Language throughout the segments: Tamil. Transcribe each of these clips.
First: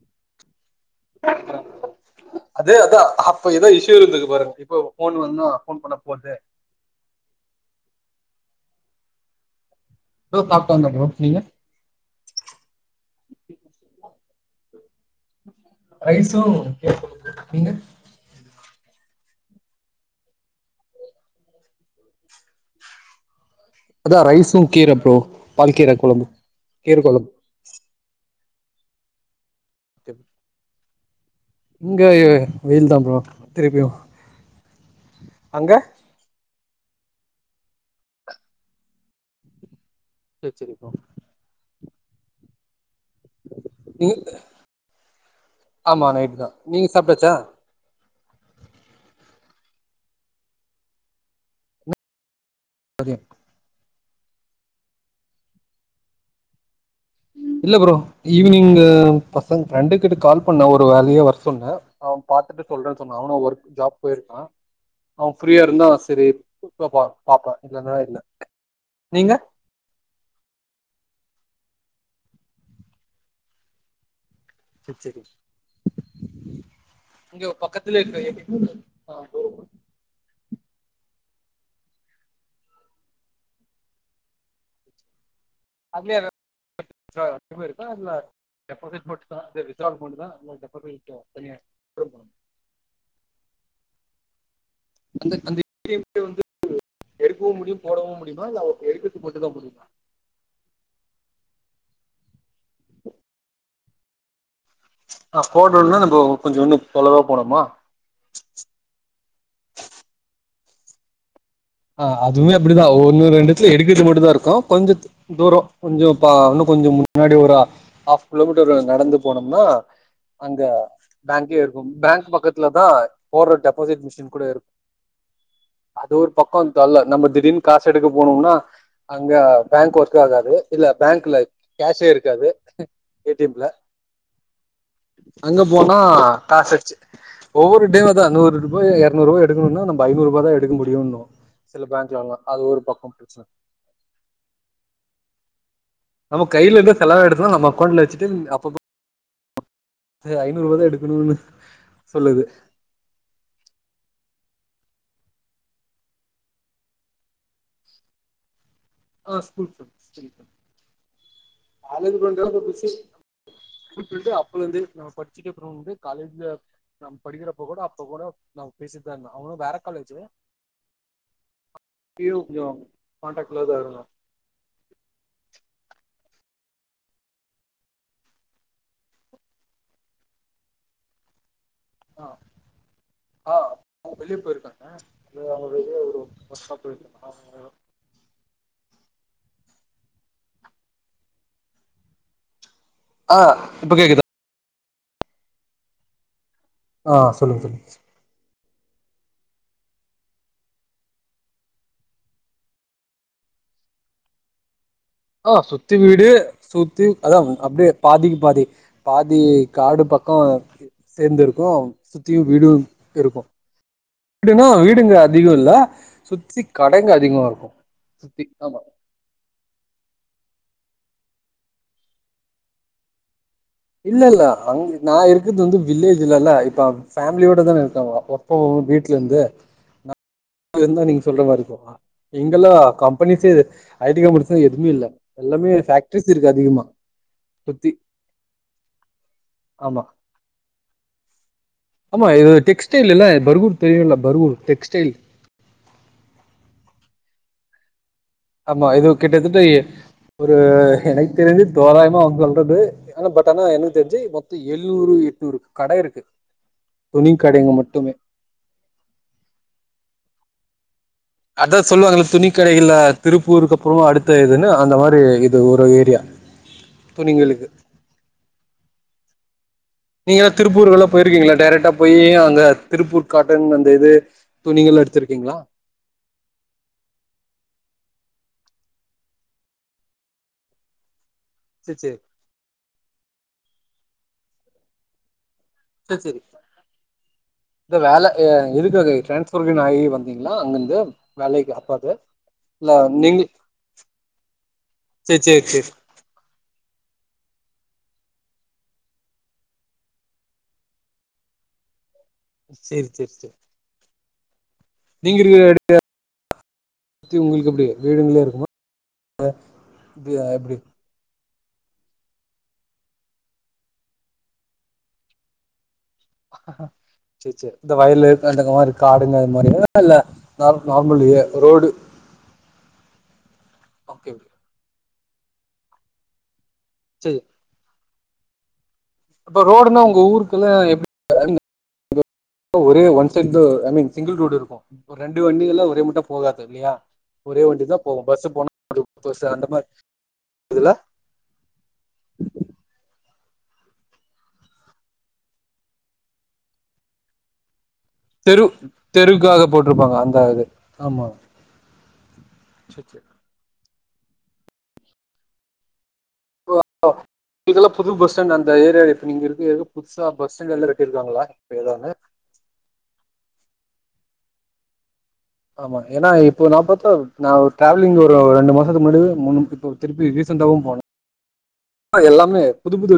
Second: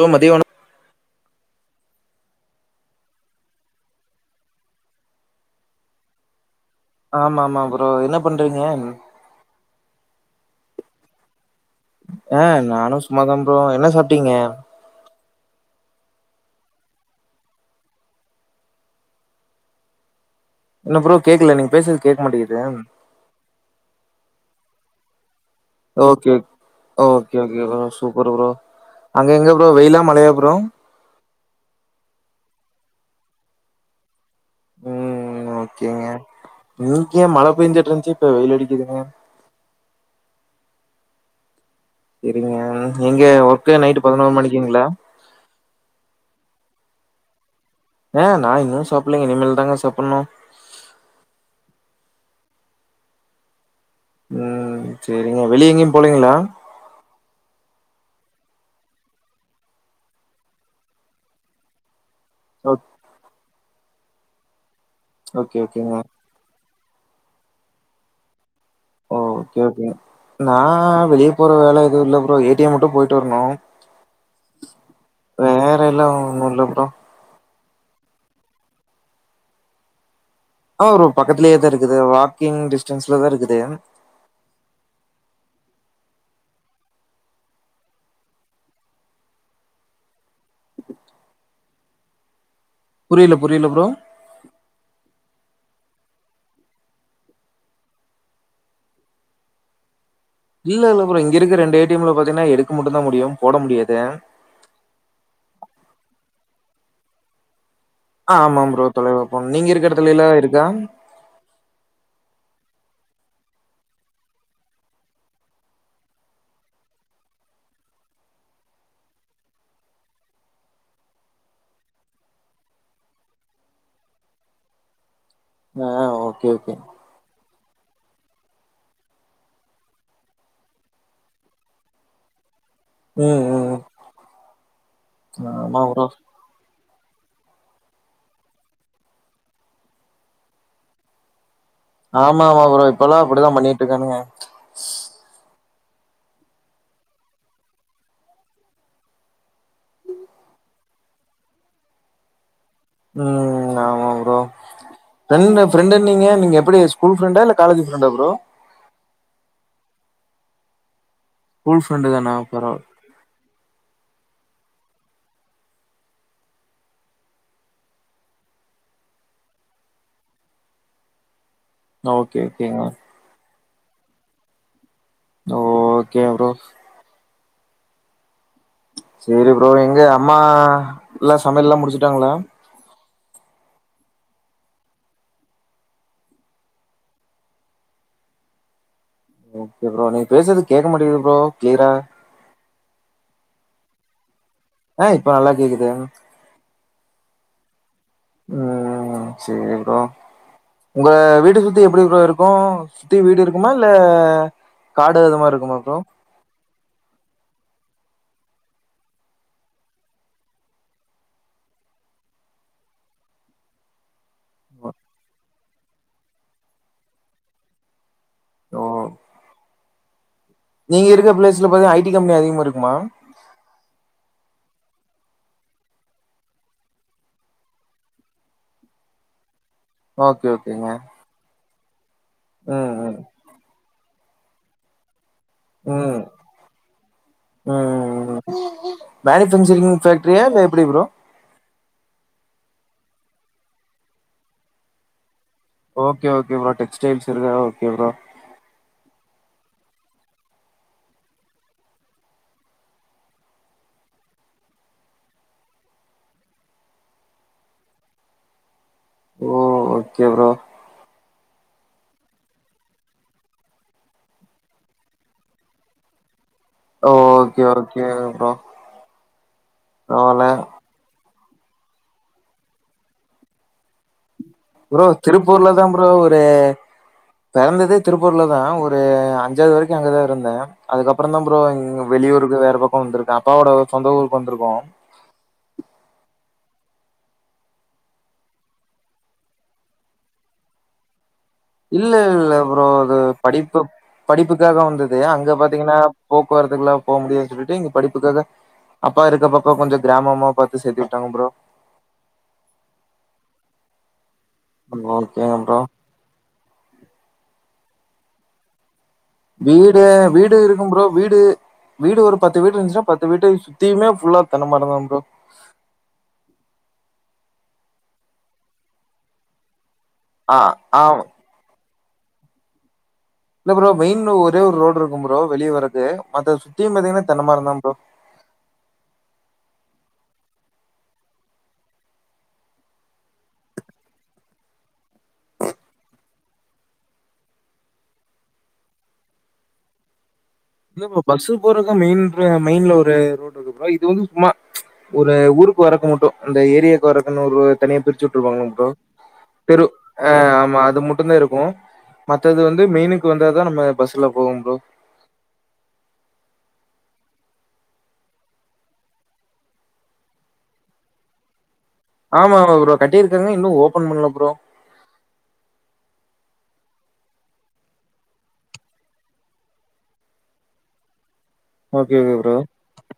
ஓ மதியவன அதே அதா அப்ப ஏதாவ இஷயூ இருந்துக்கு பருன் இப்போ போன் வந்தா போன் பண்ண போது ஆமா ஆமா ப்ரோ என்ன பண்றீங்க ப்ரோ சாப்ட்டு வந்த ப்ரோ நிங்க ஆ நானு சும்மா தா ப்ரோ என்ன சாப்ட்டீங்க [inaudible] ரைஸு கே நீங்க என்ன ப்ரோ கேக்கல நீங்க பேசுறது கேக்க மாட்டிங்குது அதா ரைஸு கீரை ப்ரோ பால்கீர கொழம்பு ஒகே கீர கொழம்பு ஒகே ப்ரோ சூப்பர் ப்ரோ அங்க எங்க அப்புற வெயிலா மழையா ப்ரோ இங்கஐ வெயில் தா ப்ரோ திருப்பியு ம் அங்க ஓகேங்க நீக்க ஏ மழ பெஞ்சுட்ருஞ்ச்சு இப்ப வெயில் அடிக்குதுங்க ச சரிப்பா சரிங்க எங்க ஒர்க் கே நைட்டு பதினோரு நீங்க மணிக்குங்கள ஆமா நைட் தா நீங்க சாப்ட்டாச்சா ஆ நா இன்னு சாப்பலங்க இனிமே தாங்க சாப்பணு சதும் ம் சரிங்க வெளிய எங்கேயு போலீங்களா இல்ல ப்ரோ ஈவினிங்கு பசங்க ப்ரெண்டு கிட்ட கால் பண்ண ஒரு வேலயா வர சொன்னே அவ பாத்துட்டு ஓ சொல்றே சொன்னா அவன ஒரு ஜாப் போயிருக்கா அவன் ஓகே ஃப்ரீயா இருந்தா ஓகேங்க சரி பாப்பா பாப்ப இல்லன்னா இல்ல நீங்க ஓகே ஓகே நா வெளிய போற வேல துவும் இல்ல ப்ரோ ஏ டி எம் மட்டும் போயிட்டு வரணும் சேரி சேரி வேற எல்லா ஒன்னும் இல்ல ப்ரோ பக்கத்துலே [unintelligible] ஆமா ப்ரோ பக்கத்துலே தா இருக்குது வாக்கிங் டிஸ்டன்ஸ்லதா இருக்குது [unintelligible] புரில புரில ப்ரோ அந்த அந்த [unintelligible] வந்து எடுக்கவும் முடியும் போடவும் முடியுமா இல்ல ஆ ஓ எடுக்கது மட்டு தா முடியுமா இல்ல இல்ல ப்ரோ இங்க இருக்கு ரெண்டு ஏ டி எம்ல பாத்தீங்கன்னா எடுக்க மட்டு தா முடியும் போட முடியாது ஆ போட்றதுன்னா நம்போ கொஞ்சோ இன்னும் தொலவா போனுமா ஆ ஆமா ப்ரோ தொலைவா போணும் நீங்க இருக்க இடத்துலல்லா இருக் தாங் ஆ அதுமே இப்புடிதா ஒன்னு ரெண்டு த்துல எடுக்கத்து மட்டு தா இருக்கும் கொஞ்ச த் தூரோ கொஞ்சோ பா இன்னும் கொஞ்சம் முன்னாடி ஒரு ஆ ஆஃப் கிலோமீட்டரு நடந்து போனோம்னா அங்க பேங்கே இருக்கும் பேங்க் பக்கத்துல தா போட்ற டெபாசிட் மிஷின் கூட இருக் ஆ ஓ பக்கோ தல்ல நம்ம திடீர்னு கா சே எடுக்க போனோம்னா அங்க பேங்க் ஒர்க் ஆகாது இல்ல பேங்க்ல கேஷே இருக்காது ஏ டி ம் எம்ல ம் அங்க ஆமா போனா ப்ரோ காசச்சு ஒவ்வொரு டே வ தா நூறு ரூாயா எரநூறு எடுக்கணும்னா நம்ப ஐநூறு ரூபா தா எடுக்க முடியுன்னு ஆமா ஆமா ப்ரோ இப்பல்லா பிரச்சன அப்புடித்தா பண்ணிட்ருக்கானுங்க நம்ம கையில இருந்தா செலவாயிடுந்தா நம்ம அக்கவுண்ட்ல வெச்சுட்டு அப்பப்போ த ஐநூறு ரூபா தா எடுக்கணுன்னு சொல்லுது ம் ஆமா ப்ரோ ஃப்ரெண்டு ஃப்ரெண்டுனீங்க நீங்க எப்புடி ஸ்கூல் ஃப்ரெண்டா இல்ல காலேஜ் ஃப்ரெண்டா ப்ரோ ஆ ஸ்கூல் [unintelligible] ஸ்கூல் ஃப்ரெண்டு காலேஜ் தானா ஃப்ரெண்டேல்லா இப்போ பரவா பிசி [unintelligible] ஸ்கூல்லந்து நம்ம படிச்சுட்டு அப்புறம் வந்து காலேஜ்ல நம் படிக்கிறப்ப கூட அப்ப கூட நாங் பேசிட்டு தா இருந்தோ அவனும் வேற காலேஜி ஓகே ஓகேங்க க்ளோஸ் ஆறோ ஓகே ப்ரோ செரி ப்ரோ எங்க அம்மா எல்லா ஸ் சமையல்லா ஆ முடிச்சிட்டாங்களா ஆ அவங்க வெளிய போயிருக்காங்க [unintelligible] வெளிய ஒரு [unintelligible] ஓகே ப்ரோ நீங்க பேசுறது கேக்க மாட்டிங்குது ப்ரோ க்ளியரா ஆ இப்போ கேக்குதா ஆ இப்ப நல்லா கேக்குது ஆ சொல்லுங்க சொல்லுங்க சொ ம் செரி ப்ரோ உங்க வீடு சுத்தி எப்புடி ப்ரோ இருக்கூ சுத்தி வீடு இருக்குமா இல்ல காடு அது மாரி ஆ இருக்குமா சுத்தி ப்ரோ வீடு சுத்தி அதா ம் அப்டியே பாதிக்கு பாதி பாதி காடு பக்கோ [inaudible] சேர்ந்து இருக்கூ சுத்தியும் வீடும் இருக்கும் வீடுனா வீடுங்க அதிகோ இல்ல சுத்தி கடைங்க அதிகமா இருக்கும் த்தி ஆமா ஓ நீங்க இருக்குற ப்ளேஸ்ல பாத்தனா ஐடி கம்பெனி அதிகமாருக்குமா இல்ல இல்ல அங்க நா இருக்குது வந்து வில்லேஜ் இல்லல இப்ப ஃபேமிலியோட தான இருக்க அப்பப்போ வீட்லருந்து ஓகே [unintelligible] ஓகேங்க இருந்தா நீங்க சொல்ற மாரி [unintelligible] இங்கெல்லா ம் ம் கம்பெனிசே ஐ டி கம்பனிசே எதுமே இல்ல எல்லாமே ம் ஃபக்ட்ரிஸ் ருக்கு அதிகமா சுத்தி மேனி ஃபங்க்சரிங் ஆமா ஃபேக்டரியா இல்ல எப்டி ப்ரோ ஆமா இது டெக்ஸ்டைல் இல்ல பர்கூர் தெரியல Bargur textile okay okay bro textiles இருக் ஓகே ப்ரோ ஆமா இதுவு கிட்டத்தட்ட அ ஒரு எனக்கு தெரிஞ்சு தோராயமா அவ சொல்றது ஆனா பட் ஆனா எனக்கு தெரிஞ்சு மொத்தோ எழுநூறு எட்நூறு கட இருக்கு துணி கடைங்க மட்டுமே ஓ ஓகே ப்ரோ அதா சொல்லுவாங்கள துணி கடைகள் ல திருப்பூருக்கு அப்றோ அடுத்த இதுன்னு அந்த மாரி இது ஒரு ஏரியா ஓகே துணிங்களுக்கு ஓகே ப்ரோ பரவால்ல நீங்கலா திருப்பூர்குலா போயிருக்கீங்ளா டேரெக்டா போயி அங்க திருப்பூர் காட்டன் அந்த இது துணிகள் ப்ரோ எடுத்திருக்கீங்களா திருப்பூர் ல தா ப்ரோ பெ பெறந்ததே திருப்பூர்ல தா ஒரு அஞ்சாவது வரைக்கு அங்கதா இருந்த அதுக்கப் அப்றந்தா ப்ரோ இங் சேரி சேரி வெளியூருக்கு வேற பக்கோ வந்துருக்கு அப்பாவோட சொந்த ஊருக்கு வந்துருக்கோ செர் செரி இந்த வேல ஏ எதுக்க டிரான்ஸ்ஃபர் ஆயி வந்திங்களா அங்கருந்து இல்ல இல்ல ப்ரோ அது நீங்க படிப்பு படிப்புக்காக வந்தது சேரி அங்க சேரி சேரி பாத்தீங்னா போக்குவரத்துக்குலா போ முடிலன் சொல்லிட்டு இங்க படிப்பு க்காக அப்பா இருக்க பக்கோ கொஞ்சோ கிராமமா பாத்து சேத்து விட்டாங்க ப்ரோ செரி செரி செரி ஓகே ப்ரோ [unintelligible] உங்களுக்கு எப்டி வீடுங்களே இருக்குமா வீடு வீடு எப்படி இருக்கு ப்ரோ வீடு வீடு ஒரு பத்து வீடு இருந்துச்சுன்னா பத்து வீட்டு சுத்தியுமே ஃபுல்லா தென்ன மரந்தா ப்ரோ செரி செரி இந்த வயலு அந்த மாரி காடுங்க அது மாரி [unintelligible] இல்ல ஆ நார் ஆ நார்மல் ஏரியா ரோடு இல்ல ப்ரோ மெயின்ல ஓகே ஒரே ஒரு ரோடு இரு க்கு ப்ரோ வெளிய வரது மத்த சுத்தி [unintelligible] தியு பாத்திங்னா சேரி தென்ன மரந்தா ப்ரோ இப்ப ரோடுனா உங்க ஊருக்குலா எப்டி [inaudible] ஒரே one side two I mean single road இருக்கு ரெண்டு வண்டி எல்லா ஒரே மூட்டா போகாது இல்லியா ஒரே வண்டி தா போகு பஸ் போனா [inaudible] பசு அந்த மாரி இல்ல இப்ப பஸ்ல போறக்க மெயின் மெயின்ல ஒரு ரோடு துப்பா இது வந்து சும்மா ஒரு ஊருக்கு வரக்க மட்டு அந்த ஏரியாக்கு வரக்குன்னு ஒரு தனிய பிரிச்சு தெரு விட்ருவாங்கள ப்ரோ தெருக்காக பெரு போட்டிருப்பாங்க ஆ அந்த இது ஆமா அது முட்டு தா இருக்கு மத்தது வந்து மெயினுக்கு வந்தா தா நம்ம பஸ்ல போகும் புரோ இங்கெலா புது பஸ்ஸ்டாண்டு அந்த ஏரிய இப்பங்க இரு புதுசா பஸ் ஸ்டாண்ட் எல்லா கட்டிருக்காங்களா இப்ப ஏதானு ஆமாங்க ப்ரோ கட்டிரு எதுவுமே இன்னும் ஓபன் பண்ணல ப்ரோ ஆ ஏன்னா இப்போ நான் பார்த்தா நான் ஒரு டிராவலிங் ஒரு ரெண்டு மாசத்து முன்னாடி மூணுமாச இப்ப திருப்பி ரீசன்டாகவும் ஓகே போனேன் ஓகே ப்ரோ எல்லாமே புது புது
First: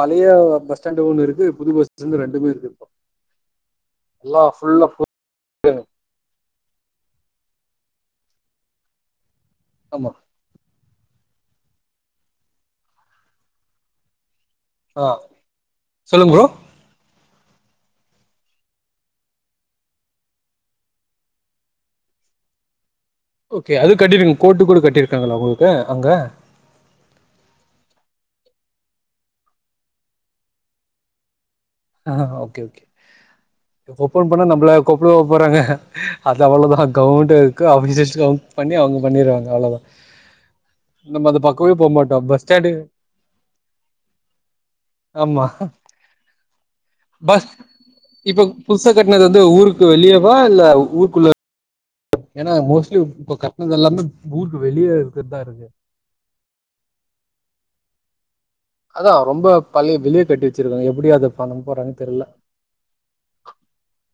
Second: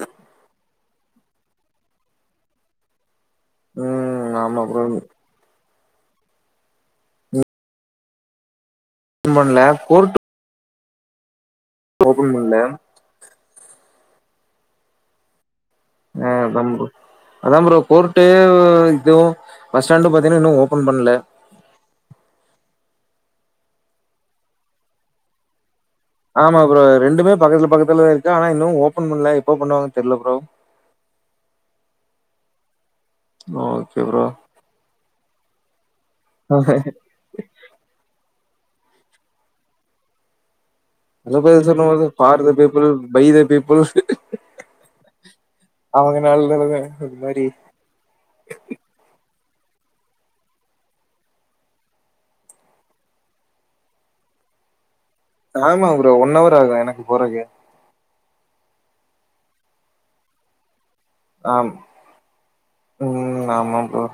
பழைய பஸ் பஸ்ஸ்டாண்டு ஒன்னு இருக்கு புது பஸ்ஸ்டாண்டு ரெண்டுமே இருக்கு ம் எல்லா ஆமா ப்ரோ ஃபுல்லா [unintelligible] பண்ணல ஆமா போர்ட் ஓபன் பண்ல ஆ ஆ சொல்லுங்க ப்ரோ நம்பு அதான் ப்ரோ கோர்ட்டே இது பஸ் ஸ்டாண்டு பாத்தீங்கன்னா இன்னு ஓபன் பண்ணல ஓகே அது கட்டிருக்காங்க கோர்ட்டு கூட கட்டிருக்காங்களா உங்களுக்கு அங்க ஆமா புரோ ரெண்டுமே பக்கத்துல பக்கத்துலதா இருக்கு ஆனா இன்னு ஓபன் பண்ல எப்போ பண்ணுவாங்கன்னு தெர்ல புரோ ஆ okay okay okay bro open பண்ணா நம்மள கூப்டவா போறாங்க அது அவ்ளோதா கவர்மெண்ட் இருக்கு ஆஃபீஸர்ஸ பண்ணி அவங்க பண்ணிருவாங்க அவ்ளோதா நல்லது சொன்ன போது for the people by the people அவ்ங்க நல்ல ப இப்போ புதுசா கட்ன து ஊருக்கு வெளியவா இல்ல ஊருக்குள்ள ஏன்னா மோஸ்ட்லி இப்ப கட்னதெல்லாமே ஊருக்கு வெளிய ஆமா ப்ரோ ஒன் அவர் ஆகு எனக்கு போறக்கு அதா ரொம்ப பழிய வெளிய கட்டி வச்சிருக்காங்க முடியாது என்ன ஆம் போறாங்கன் தெர்ல ம் ஆமா ப்ரோ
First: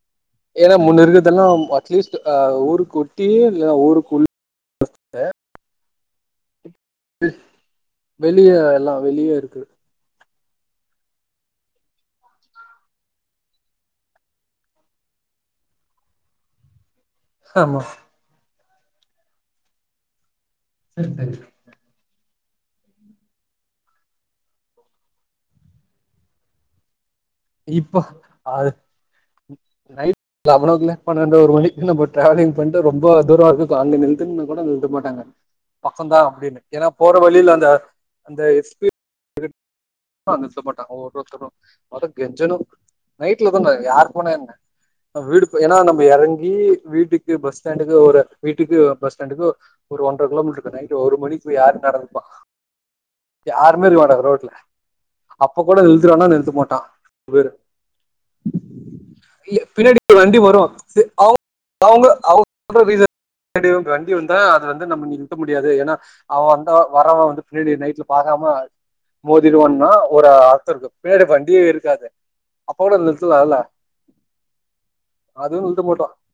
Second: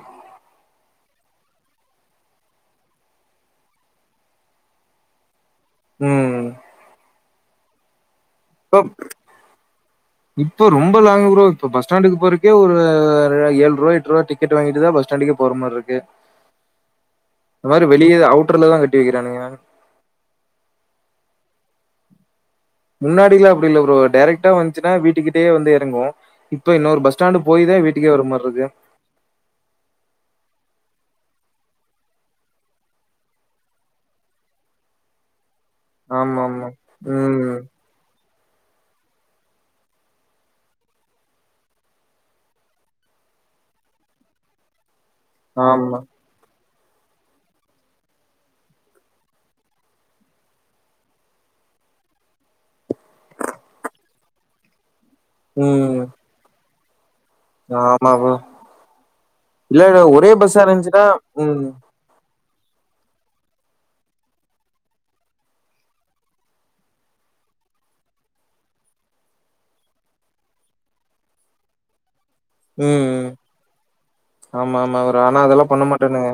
ஏனா முன்னு இருக்கதெல்லாம் அட்லீஸ்ட் ஆ ஊருக்கொட்டியே இல்ல ஊருக்குள் [inaudible] ம் வெளிய இப்ப எல்லா வெளிய இருக்கு இப்போ ரொம்ப லாங் ப்ரோ இப்போ பஸ் ஸ்டாண்டுக்கு போறக்கே ஒரு ஏழ்ருவா எட்ருவா டிக்கெட்டு வாங்கிட்டுதா பஸ் ஸ்டாண்டுக்கே போற மார் இருக்கு இந்த ஆமா மாரி வெளிய அவு ட்ரல்லதா கட்டி வெக்கிறானுங்க செர் செரி முன்னாடில்லா இப்டி இல்ல ப்ரோ டேரெக்டெடா வந்ச்சுன்னா வீட்டுக்கிட்டயே வந்து எறங்குவோ இப்ப இன்னொரு பஸ் ஸ்டாண்டு போய் தான் இப்போ வீட்டுக்கே வர மாரி இருக்கு. அது நைட் [unintelligible] லவனோ கிளாக் பன்னண்டு ஒரு மணிக்கி நம்ம டிராவலி்ங் பண்ணிட்டு ரொம்ப தூரோ இருக்கு அங்க நிறுத்துன்னா கூட நிறுத்த மாட்டாங்க பக்கம்தா அப்டின்னு ஆமாமா. ஏன்னா போற வழியில ம். அந்த அந்த [unintelligible] நிறுத்த மாட்டாங்க ஒவ்வெருத்தரும் கெஞ்சனு நைட்ல தான யார் போனா என்ன வீடு [inaudible] ஏனா ஆமா. நம்ம இறங்கி வீட்டுக்கு பஸ் ஸ்டாண்டுக்கு ஒரு வீட்டுக்கு பஸ் ஸ்டாண்டுக்கு ஒரு ஒன்ற கிலோமீட்டருக்கு நைட் ஒரு மணிக்கு போய் யாரு நடந்துப்பா யாருமே இருக்க மாட்டாங்க ரோட்ல அப்ப கூட ம். நிறுத்துறானா நிறுத்த மாட்டான் ஆமா ப்ரோ. [inaudible] இல்ல பின்னாடி இல்ல ஒரே வண்டி வரு பஸ்ஸா இருந்துச்சுன்னா அவங்க ம். அவங்க அவங்க [inaudible] வண்டி வந்தா அது வந்து நம்ம நிறுத்த முடியாது ஏனா அவன் வந்த வரவன் வந்து பின்னாடி நைட்ல பாக்காம மோதிடுவன்னா ஒரு அர்த்தம் இருக்கு பின்னாடி வண்டியே இருக்காது அப்ப கூட ம் ம் நிறுத்தலால்ல ஆமா ஆமா ஒரு ஆனா அதெல்லா பண்ண மாட்டானுங்க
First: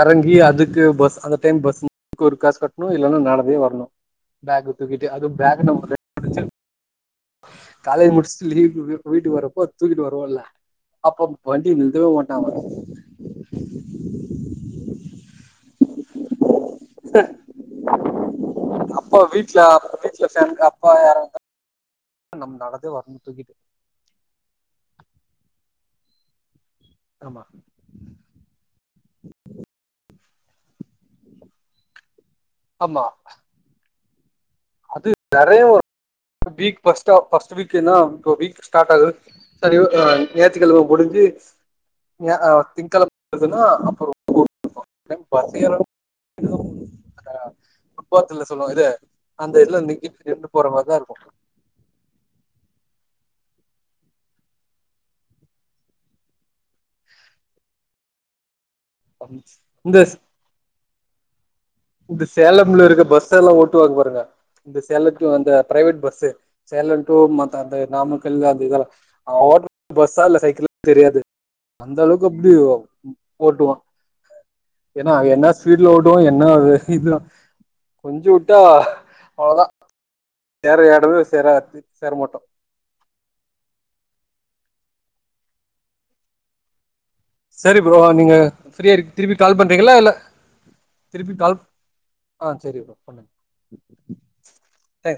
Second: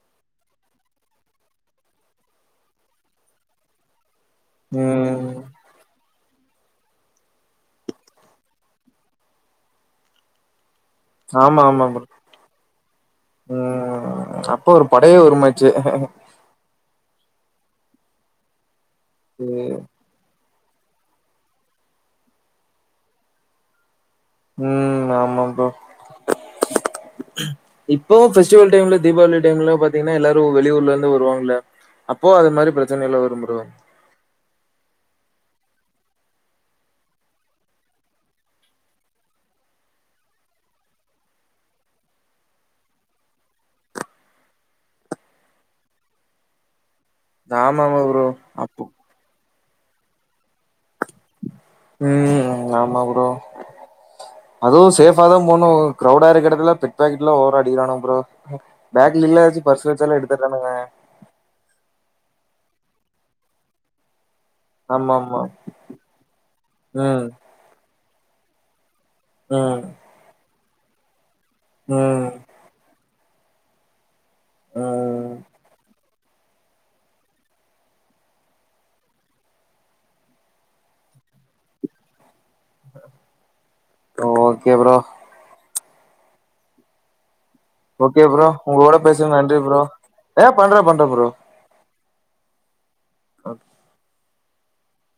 இறங்கி அதுக்கு பஸ் அந்த டைம் பஸ் ஒரு காசு கட்டணு இல்லேன்னா நடந்தே வரணு பேக்க தூக்கிட்டு அதும் ம். பேக் நம்ப [inaudible] காலேஜ் முடிச் லீவுக்கு வீட்டுக்கு வரப்போ தூக்கிட்டு வருவோமல்ல ஆமா ஆமா ம் அப்ப ஒரு படையே வருமாச்சே அப்ப வீட்ல ம். வீட்ல ஃபேன் காத் [unintelligible] நடந்து வரணு தூக்கிட்டு ஆமா இப்போ ஃபெஸ்டிவல் டைம்ல தீபாவளி டைம்ல பாத்தீங்கன்னா எல்லாரு வெளியூர்ல வருவாங்களே அப்ப இப்போ அது மாரி பிரச்சனை ஆமா எல்லாம் வரும் புரோ அது நெறைய [inaudible] வீக் ஃபஸ்ட் ஆப் வீக்ன இப்ப வீக் ஸ்டாட் ஆகுது செரி நேத்திக்கிழம முடிஞ்சி திங்கிழம வருதுன்னா அப்பறோ [unintelligible] [inaudible] ஆமாமா புரோ அந்த [unintelligible] எட்டு போற மாரிதா இருக்கு ம் ஆமா ப்ரோ அதுவு சேஃபா தா போணு க்ரௌடா இருக்கற இடத்துல பிக் பாக்கெட் எல்லா ஓவரா அடிகிறானு ப்ரோ பேக்லெலாகீழ வச்சி பர்ஸ் இந்த வச்சால்லா எடுத்துறானுங்க இந்த சேலம்ல இருக்க பஸ் எல்லா ஓட்டு வாங்க பாருங்க இந்த ஆமா சேலத்துல ஆமா அந்த பிரைவேட் பஸ்சு சேலம் டூ ம் அந்த நாமக்கல் [unintelligible] ம் [unintelligible] பஸ்ஸா இல்ல சைக்கிள் தெரியாது அந்தலவுக்கு ம் அப்டி ஓட்டுவா ஏன்னா ம் என்ன ஸ்பீடுல ஓடுவோ என்னாது இது கொஞ்சோ விட்டா அவ்ளதா சேர இடது சேர அது சேர மாட்டோ ஓகே ப்ரோ செரி ப்ரோ ஓகே நீங்க ப்ரோ ஃப்ரீயா உங்களோட திருப்பி பேசுனது கால் நன்றி ப்ரோ பண்றீங்களா இல்ல ஆ பண்றே பண்றே திருப்பி கால் ஆ செரி ப்ரோ ஆ எ